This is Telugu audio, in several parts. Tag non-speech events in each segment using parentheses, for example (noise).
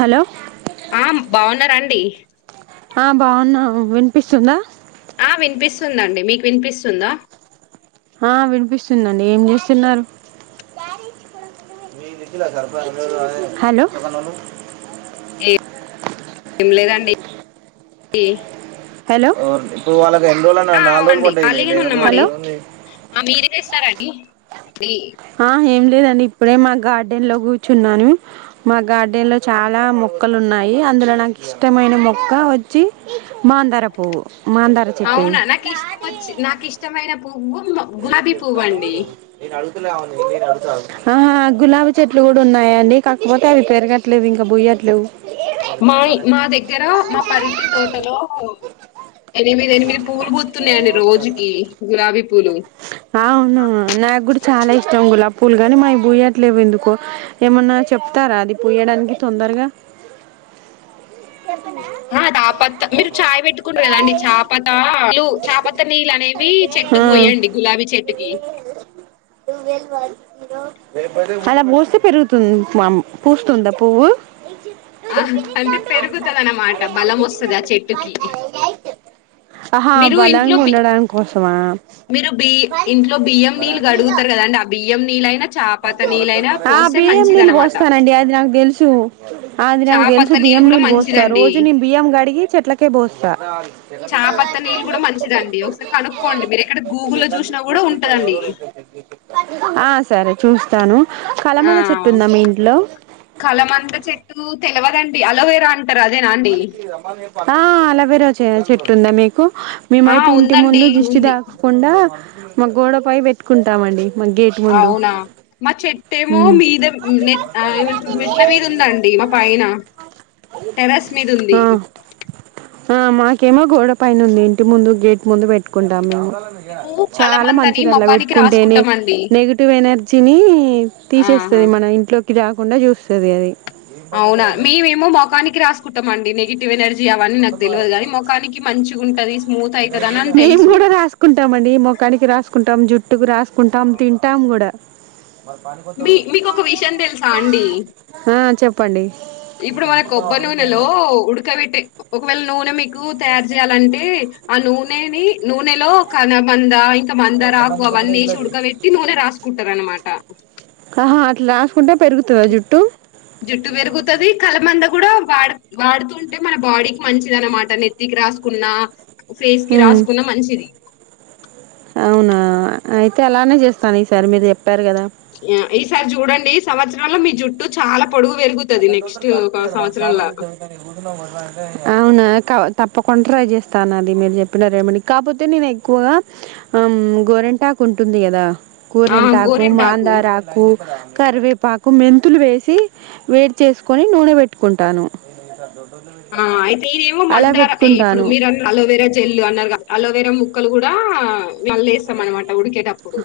హలో డి ఆ బావున్నా వినిపిస్తుందా ఆ వినిపిస్తుందండి మీకు వినిపిస్తుందా ఆ వినిపిస్తుందండి ఏం చేస్తున్నారు హలో ఏ ఏం లేదండి ఈ హలో హలో అవునండి ఖాళీగానే స్తార అండి హ ఏం లేదండి ఇప్పుడే మా గార్డెన్ లో కూర్చున్నాను మా గార్డెన్ లో చాలా మొక్కలు ఉన్నాయి ఆ అందులో నాకు ఇష్టమైన మొక్క వచ్చి మాందార పువ్వు మాందార చెట్టువి అవునా నాకు ఇష్టం వచ్చి నాకు ఇష్టమైన పువ్వు మ- ఏ గులాబీ పువ్వు చెత అండి ఏ (unintelligible) ఆహా గులాబీ చెట్లు కూడా ఉన్నాయండీ కాకపోతే అవి పెరగట్లేవు ఇంకా బూయట్లేవు మా మా దగ్గర మా పరటి తోటలో ఎనిమిది ఎనిమిది పూలు బూత్తున్నాయండీ రోజుకి గులాబీ పూలు ఆవును నాకు కూడా చాలా ఇష్ ష్టం గులాబీ పూలు కాని మావి పూయట్లేవు ఎందుకో ఏమన్నా చెప్తారా అది పూయడానికి తొందరగా ఆ చాపత్త మీరు చాయ్ పెట్టుకుంటున్నారు కదాండి చాపత లు చాపత నీళ్ళు అనేవి ఆ చెట్టుకు పోయండి గులాబీ చెట్టుకి అలా పోస్తే పెరుగుతుం మా పూస్తుందా పువ్వు ఆ! అంటే పెరుగుతది అన్నమాట బలం వస్తది ఆ చెట్టుకి ఆహా మీరు ఇంట్లో బలంగా బి ఉండడం కోసమా మీరు బీ ఇంట్లో బియ్యం నీళ్ళు గడుగుతరు కదా అండి ఆ బియ్యం నీళ్ళు అయినా చాప ఆ బియ్యం నీళ్ళు పోస్తానండి అది నాకు తెలుసు అది నాకు చాపత్త తెలుసు బియ్యం గూడా నీళ్ళు పోస్తారు మంచిదండి. రోజు నీను బియ్యం గడిగి చెట్లకే పోస్తా చాపత్త నీళ్ళు గూడా మంచిదండి. ఒకసారి కనుక్కోండి. మీరెక్కడ క్ గూగుల్‌లో జూషినా టెకనిక్ గూడా బట్ సా ఉంటదండి. ఎవర (unintelligible) ఆ సరే చూస్తాను ఆ కలమంద చెట్టు ఉందా మీ ఇంట్లో కలమంద చెట్టు తెలవదండి అలోవేర టరు అదేనా అండి ఆ అలోవెరా చె-చెట్టు ఉందా మీకు ఆ! మేమైతే ఇంటి ముందు ఉందండి. జిష్టి ఉంది. దాకకుండా మా గోడపై పెట్టుకుంటామండి మా గేట్ ముందు అవునా మ చెట్ ఏమో ఉమ్ మీద మెట్ ఏమంటరూ మెట్ల మీద ఉందండి మా పైన టెరస్ మీద ఉంది ఆ ఆ మాకేమో గోడ పైన ఉంది ఇంటి ముందు గేట్ ముందు పెట్టుకుంటాం మేము మేము చాలా కలబందని మంచిదల్ల మొఖానికి పెట్టుకుంటేనే రాసుకుంటామండి. నెగిటివ్ ఎనర్జీని తీసే ఆహా స్తది మన ఇంట్లోకి రాకుండా చూస్తది అది అవునా మేమేమో మొకానికి రాసుకుంటాంమండి నెగిటివ్ ఎనర్జీ అవన్నీ నాకు తెలివదు కానీ మఖానికి మంచిగా ఉంటది స్మూత్ అయితది అనని తెలుసు మొఖానికి రాసుకుంటాం జుట్టుకు రాసుకుంటాం తింటాం కూడా మీ మీకు ఒక విషయం తెలుసా అండి ఆ చెప్పండి ఇప్పుడు మన కొబ్బరీ నూనెలో ఉడకబెట్టి ఒకవేళ నూనె మిగ్ తయారు చేయాలంటే ఆ నూనెని నూనెలో కల మంద మందార ఆకు అవన్నీ వేసి ఉడకబెట్టి నూనె రాసుకుంటారు అన్నమాట ఆహా అట్లా రాసుకుంటే పెరుగుతుందా జుట్టు జుట్టు పెరుగుతుది కలమంద కూడా వాడు వాడుతుంటే మన బాడీకి మంచిది అనమాట నెత్తికి రాసుకున్నా ఫేస్ కి ఉమ్, రాసుకున్న మంచిది అవునా అయితే అలానే చేస్తాను ఈసారి మీరు చెప్పారు కదా ఆ ఈసారి చూడండి ఈ సంవత్సరంలో మీ జుట్టు చాలా పొడుగు అ పెరుగుతది నెక్స్ట్ ఒక సంవత్సరంలా క అవు తప్పకుండా ట్రై చేస్తాను అది మీరు చెప్పిన రేమ కాకపోతే నేను ఎక్కువగా గోరింటాకు ఉంటుంది కదా గోరింటాకు మాందారాకు కరివేపాకు మెంతులు వేసి వేడి చేసుకుొని నూనె పెట్టుకుంటాను ఆ అయితే ఇదేమో అలా మందార ఇప్పుడు పెట్టుకుంటాను మీరు అలోవేరా జల్లు అన్నారు కదా అ వేరే ముక్కలు కూడా మళ్ళేస్తాం అనమాట ఉడికేటప్పుడు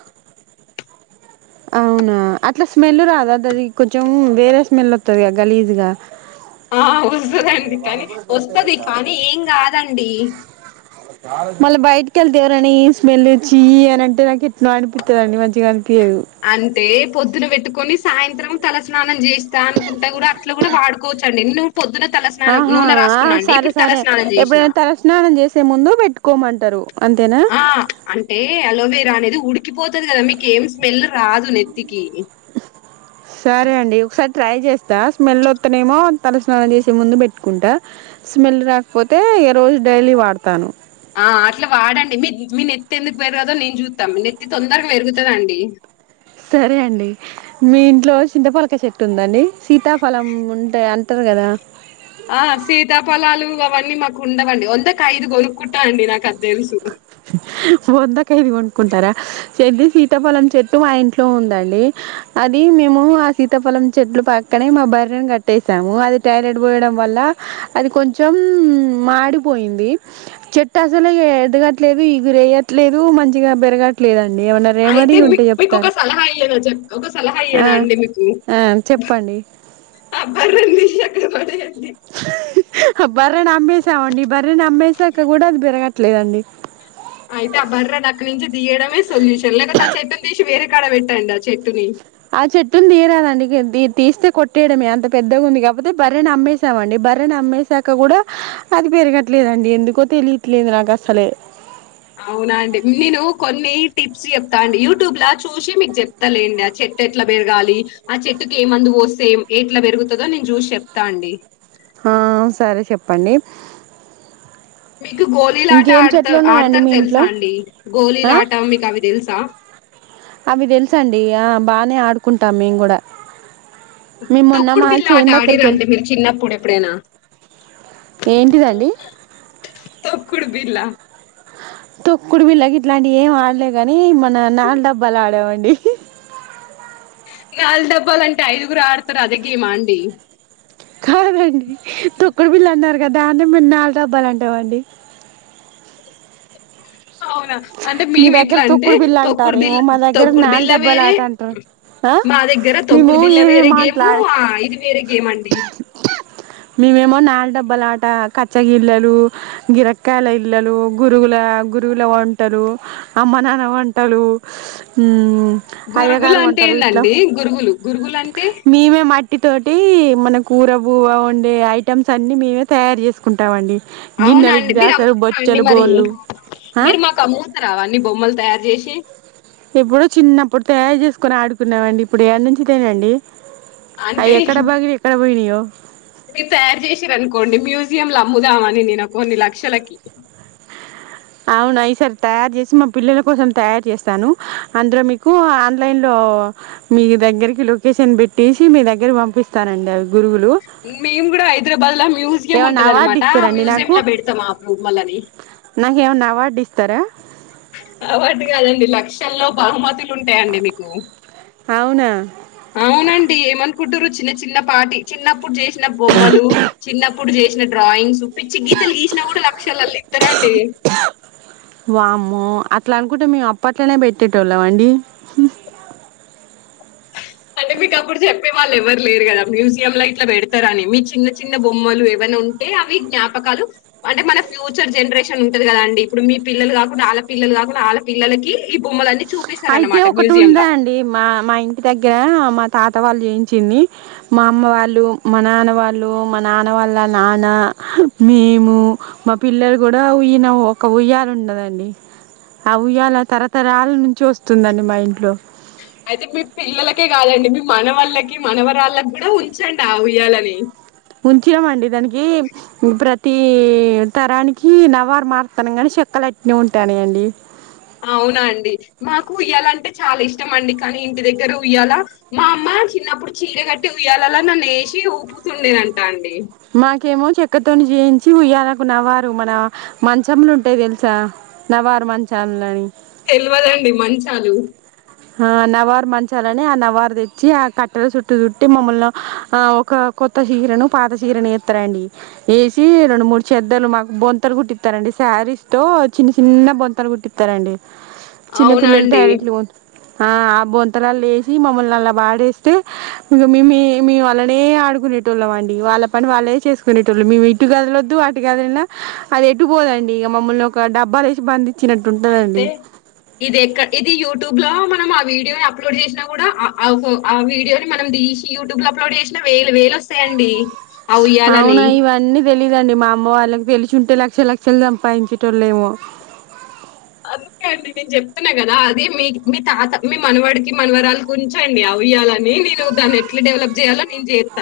అవునా అట్లా స్మెల్ రాద అది కొంచెం వేరే స్మెల్ వస్తుది క గలీజ్గా ఆ వస్తుదండి కానీ వస్తుది కానీ ఏం కాదండి మళ్ళీ బయటకిళ్తే ఎవరని స్మెల్చ్చి అంటే నాకు ఎట్ అనిపిస్తుందిండి మంచిగా అనిపించేది అంటే పొద్దున పెట్టుకొని సాయంత్రం తలస్నానం చేస్తా అనుకుంటా కూడా అట్ కూడా వాడుకోవచ్చుండి ఆహా ఆ సరే సరే తలస్నానం చేసిన ఎప్పుడైనా తలస్నానం చేసే ముందు పెట్టుకోమంటారు అంతేనా ఆ అంటే అలోవేరా అనేది ఉడికిపోతది కదా మీక ఏం స్మెల్ రాదు న క సరే అండి ఒకసారి ట్రై చేస్తా స్మెల్ వస్తనేమో తలస్నానం చేసే ముందు పెట్టుకుంటా స్మెల్ రాకపోతే ఏ రోజు డైలీ వాడతాను ఆ అట్లా వాడండి మీ మీ నెత్తి ఎందుకు పెరగదో నేను చూస్తాం మీ నెత్తి తొందరగా పెరుగుతుందండి సరే అండి మీ ఇంట్లో చింతపలక చెట్టు ఉందండి సీతాఫలం ఉంటే అంత అంటారు కదా ఆ సీతా ఫలాలుగా వ మాకు ఉండవండి వందక ఐదు కొనుక్కుంటా అండి నాకు అది తెలుసు వద్దకైది కొంకుంటారా చెది సీతాపలం చెట్టు మా ఇంట్లో ఉందండి అది మేము ఆ సీతాఫలం చెట్లు పక్కనే మా బర్రని కట్టేసాము అది టాయిలెట్ పోయడం వల్ల వ అది కొంచెం మాడిపోయింది చెట్టు అసలు ఎ దు ఇదిరేయట్లేదు మంచిగా పెరగట్లేదుండి ఏమన్నా రెమెడీ అయితే ఉంటే మీకు మీకు ఒక చెప్తారా సలహా అయ్యనా ఒక సలహా ఆ అయ్యనా అండి మీకు ఆ చెప్పండి ఆ బర నిషక్కడ బర నా అమ్సా ఉండి బర నా అమ్సా క్క కూడా అది పెరగట్లేదండి అయితే ఆ బర్రా ని అక్కాడ నుంచి తీయమే సొల్యూషన్ లేక చేైట్ను తీసిరే కడ వె పెట్టాంద చెట్టుని ఆ చెట్టుని తీయరాదండి తీస్తే కొట్టేయడమే అంత పెద్దగా ఉంది కాకపోతే బర్రని అమ్మేసామండి భర్ర న అమ్మాయిసాక కూడా అది పెరగట్లేదండి ఎందుకో తెలియట్లేదు నాకు అసలే అవునా అండి నేను కొన్ని టిప్స్ చెప్తాండి యూట్యూబ్ లా చూసి మీకు చెప్తాలేండి ఆ చెట్టు ఎట్లా పెరగాలి ఆ చెట్టుకి ఏమంది పో ఎట్లా పెరుగుతుందో నేను చూసి చెప్తా అండి ఆ సరే చెప్పండి మీకు గోలీలా ఆట ఇంకేం ఆడత చెట్లు ఉన్నాయండి ఆడతారు మీ తెలుసా ఇంట్లో అండి గోలీలా ఆ ఆట మీకు అవి తెలుసా అవి తెలుస అండి ఆ బాగానే ఆడుకుంటాం మేము కూడా మేము మో తొక్కుడు న్నమా బిళ్ళ ఆట చేను దగ్గరకి ఆడిరా వెళ్ అంటే మీరు చిన్నప్పుడు ఎప్పుడైనా ఏంటిదండి తొక్కుడుబిలా తొక్కుడు బిల్లకి ఇట్లాంటివి ఏం ఆడలే కాని మన నాల డబ్బాలు ఆడేవండి కాళ డబ్బాలంటే ఐదుగురు ఆడతారు అదే గేమ్ ఆ అండి కాద్ అండి తొక్కుడు బిళ్ల అన్నారు గదానే మేము నాలుగు డబ్బాలంటామండి అవునా అంటే మీ మేమి దగ్గర ఇట్లా అంటే తొక్కుడు బిళ్ళ తొక్కుడు అంటారేమో బిళ్ల మా దగ్గర తొక్కుడు నాల బిళ్ల డబ్బాల వేరే ఆట అంటారు ఆ మా దగ్గర మేము తొక్కుడు బిళ్ల ఏమి వేరే గేము మాట్లాడ ఇది వేరే గేమ్ అండి మేమేమో నాల డబ్బాలా ఆట కచ్చగిళ్ళలు గిరక్కయల ఇల్లలు గురుగుల గురువుల వంటలు అమ్మ నాన్న వంటలు హ్మ్ అయ్య గురుగులు గారు అంటే వంటరు ఇట్లా ఏందండి గురుగులు గురుగులు అంటే మేమే మై ఇటి తోటి మన కూర బువ వండే ఐటెమ్స్ అన్ని మేమే తయారు చేసుకుంటామండి అవునా గిన్నెలు అండి మీరు గ్లాసులు అమ్ముతుర అండి బొచ్చలు మరి బోళ్ళు మీరు మాకు అమ్ము తరా అవీ అన్ని బొమ్మలు తయారు చేసి ఎప్పుడో చిన్నప్పుడు తయారు చేసుకొని ఆడుకున్నామండి ఇప్పుడు యాడ్ నుంచి తనండి అ అంటే ఎక్కడ బాగి ఎక్కడ పోయినాయ్యో మీరు తయారు చేసిరు అనుకోండి మ్యూజియంల అమ్ముదామని నేను కొన్ని లక్షలకి అవునా ఈ సారి తయారు చేసి మా పిల్లల కోసం తయారు చేస్తాను అందులో మీకు ఆన్లైన్ లో ఓ మీ దగ్గరికి లొకేషన్ పెట్టేసి మీ దగ్గరకి పంపిస్తానండి అవి గురుగులు మేం కూడా హైదరాబాద్ లా మ్యూజ్ యం ఏమన్నా ఉంటది అవార్డు అనమాట ఇస్తారండి మ్యూజియం నాకు లో పెడతాం ఆ బొమ్మల్ని నాకు ఏమన్నా అవార్డు ఇస్తారా తెలో బహుమతులు ఉంటాయండి మీకు అవునా అవునండి ఏమనుకుంటారు చిన్న చిన్న పాటి చిన్నప్పుడు చేసిన బొమ్మలు చిన్నప్పు అప్పుడు చేసిన డ్రాయింగ్స్ పిచ్చి గీతలు గసినా కూడా లక్ష ఇతరం వామ్మో అట్లా అనుకుంటే మేము అప్పట్లోనే పెట్టేటోళ్ళం అండి అంటే మీకు అప్పుడు చెప్పే వాళ్ళు ఎవరు లేరు కదా మ్యూజియం లో ఇట్లా పెడతారని మీ చిన్న చిన్న బొమ్మలు ఏవన్ ఉంటే అవి జ్ఞపకాలు అంటే మన ఫ్యూచర్ జనరేషన్ ఉంటది కదండి ఇప్పుడు మీ పిల్లలు కాకుండా ఆలా పి పిల్లలు కాకుండా ఆల పిల్లలకి ఈ బొమ్మలన్నీ అయితే చూపిస్తారన్నమాట ఒకటి ఉంది మ్యూజియంలా. అండి మా మా ఇంటి దగ్గర మా తాత వాళ్ళు చేయించింది మా అమ్మ వాళ్ళు మా నాన్న వాళ్ళు మా నాన్న వాళ్ళ నాన్న మేము మా పిల్లలు కూడా ఉయన ఒక ఉయ్యాల ఉండదండి అ ఉయ్యాల తరతరాల నుంచి వస్తుందండి మా ఇంట్లో అయితే మీ పిల్లలకే కాదండి మీ మన వళ్ళకి మనవరాళ్ళకి కూడా ఉంచండి ఆ ఉయ్యాలనే ఉంచినమండి దానికి ప్ర తి తరానికి నవార్ మారుతన్న గాని చెక్కలు అట్నే ఉంటన్నాయి అండి అవునా అండి మాకు ఉయ్యాల అంటే చాలా ఇష్టం అండి కానీ ఇంటి దగ్గర ఉయ్యాల మా అమ్మ చిన్నప్పుడు చీర కట్టి ఉయ్యాలలా నన్ను వేసి ఊపుతుండేనంటా అండి మాకేమో చెక్కతోని జెయించి ఉయ్యాలకు నవారు మన మంచములు ఉంటాయి తెలుసా నవారు మంచాలని తెలివదండి మంచాలు ఆ నవార్ మంచాలని ఆ నవార్ తెచ్చి ఆ కట్టెల చుట్టు చుట్టి మమ్మల్ని ఆ ఒక కొత్త చిరను పాత చిరను ఎతరండి ఎసి రెండు మూడు చెద్దలు మాకు బొంతలు కుట్టిస్తారండి శారీస్ తో చిన్న చిన్న బొంతాలు కుట్టిస్తారండి చిన్న అవునా పిల్లలు అండి. టాలెట్లు పో ఆ ఆ బొంతలలో ఎసి మమ్మల్ని అలా పాడేస్తే ఇంగ మీ మీ మేము అలానే ఆడుకునే టోలం అండి వాళ్ళ పని వాళ్ళే చేసుకునే టోలు మేము ఇటు కదలొద్దు అటు కదిలేనా అది ఎటు పో (unintelligible) ఇగ మమ్మల్ని ఒక డబ్బాలో వేసి బంది అయితే ఇది ఎక్క ఇది యూట్యూబ్ లో మ మొత్తం ఆ వీడియోని అప్లోడ్ చేసినా కూడా ఆ ఆ ఒక వీడియోని మనం తీసి యూట్యూబ్ లో అప్లోడ్ చేసిన వేలు వేలు సేయండి అవునా ఇవన్నీ తెలీదు లేదండి మా అమ్మ వాళ్ళకి తెలిసుంటే లక్ష లక్షలు సంపాదించేటోలేేమో అందుకే అండి నేను చెప్తున్నా కదా అది మీ మీ తాత మీ మనవాడికి మనవరాలికి ఉంచండి ఉయ్యాలని నేను దాన్ని ఎట్లా డెవలప్ చేయాలో నేను జేత్త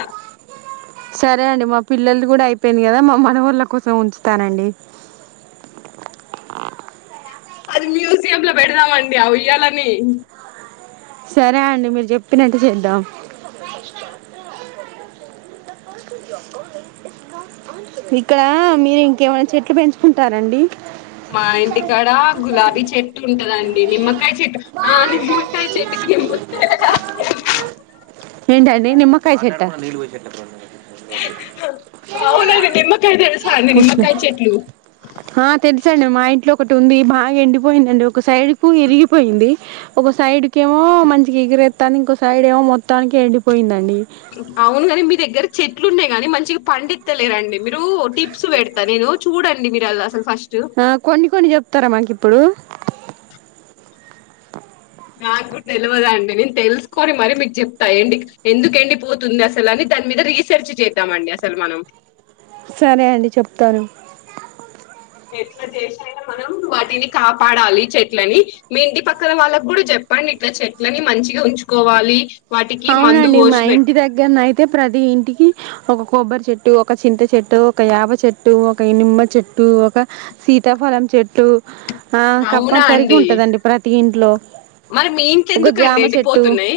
సరే అండి మా పిల్లలది కూడా అయిపోయింది కదా మా మనవాళ్ళ కోసం ఉంచుతానండి అది మ్యూజియం ల పెడదామండి ఆ ఉయ్యాలని సరే అండి మీరు చెప్పినట్టు చేద్దాం ఇక్కడ మీరు ఇంకేమైనా చెట్లు పెంచుకుంటారండి మా ఇంటికాడ గులాబీ చెట్టు ఉంటదండి నిమ్మకాయ చెట్టు ఆ నిమ్మకాయ చెట్టుకి నిమ్మకాయలు కాస్తాయండి ఏంటండి నిమ్మకాయ చెట్ట అవునండి నిమ్మ కాయ తెలుసా అండి నిమ్మకాయ చెట్లు ఆ తెలుసండి మా ఇంట్లో ఒకటి ఉంది బాగా ఎండిపోయింది అండి ఒక సైడ్ కు ఇరిగిపోయింది ఒక సైడ్ కు ఏమో మంచి ఇగురు రెత్త్తంధి ఇకో సైడ్ ఏమో మొత్తానికి ఎండిపోయింది అండి అవునుగాని మీ దగ్గర చెట్లు ఉన్నాయి కాని మంచిగా పండిత్తలేరండి మీరు టిప్స్ పెడతాను నేను చూడండి మీరు అది అసలు ఫస్ట్ ఆ కొన్ని కొన్ని చెప్తారా మాకు ఇప్పుడు నాకు కూడా తెలవదు అండి నేను తెలుసుకొని మరీ మీకు చెప్తా ఎండి ఎందుకు ఎండి పోతుంది అసలని దాని మీద రీసెర్చ్ చేద్దామండి అసలు మనం సరే అండి చెప్తారు ఎట్లా చేసయిన మనం వాటిని కాపాడాలి చెట్లని మీ ఇంటి పక్కన వాళ్ళకి కూడా చెప్పండి ఇట్లా చెట్లని మంచిగా ఉంచుకోవాలి వాటికి మందు అవునండి మా పోసి పెట్ ఇంటి దగ్గరనయితే ప్రతి ఇంటికి ఒక కొబ్బరి చెట్టు ఒక చింత చెట్టు ఒక యాప చెట్టు ఒక నిమ్మ చెట్టు ఒక సి సీతాఫలం చెట్టు ఆ అవునా కంపల్సరీగా అండి ఉంటదండి ప్రతి ఇంట్లో మరి మీ ఇంట్ల ఎందుకండి ఎండిపోతున్నాయి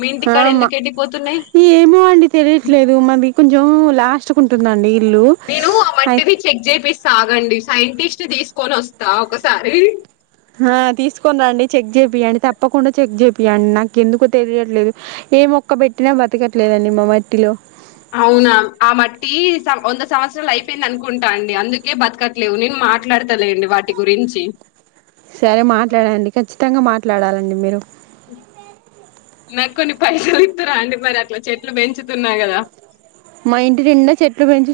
మీ హా ఇంటికాడ మా ఎందుకు ఎండిపోతున్నాయి ఏమో అండి తెలియట్లేదు మరీ దిక్కు కొంచెం లాస్ట్ కు ఉంటుందండి ఇల్లు నేను ఆ అయి మట్టిని చెక్ చేపిస్తా ఆగండి సైంటిస్ట్ తీసుకొని వస్తా ఒకసారి ఆ తీసుకొని రండి చెక్ చేపియండి తప్పకుండా చెక్ చేపియండి నాకు ఎందుకో తెలియట్లేదు ఏ మొక్క పెట్టినా బ్రతకట్లేదండి మా మట్టిలో అవునా ఆ మట్టి సవ్ వంద సంవత్సరాలు అయిపోయింది అనుకుంటా అండి అందుకే బతకట్లేవు నేను మా మాట్లాడతలేండి వాటి గురించి సరే మాట్లాడండి ఖచ్చితంగా మాట్లాడాలండి మీరు నాకు కొన్ని పైసాలు ఇత్తర అండి మరి అట్లా చెట్లు పెంచుతున్నా కదా మా ఇంటి నిండా చెట్లు పెంచి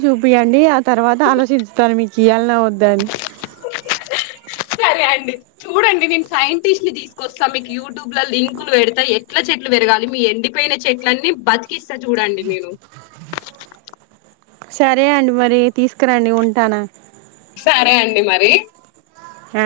ఇయ్యాల వోద్ సరే అండి మీకు సైంటిస్ట్ ని తీసుకొస్తా మీకు యూట్యూబ్ లో లింకులు పెడతా ఎట్ల చెట్లు పెరగాలి మీ ఎండిపోయిన చెట్ ట్లన్నీ బతికిస్తా చూడండి మీరు సరే అండి మరి తీసుకురండి ఉంటానా సరే అండి మరి ఆ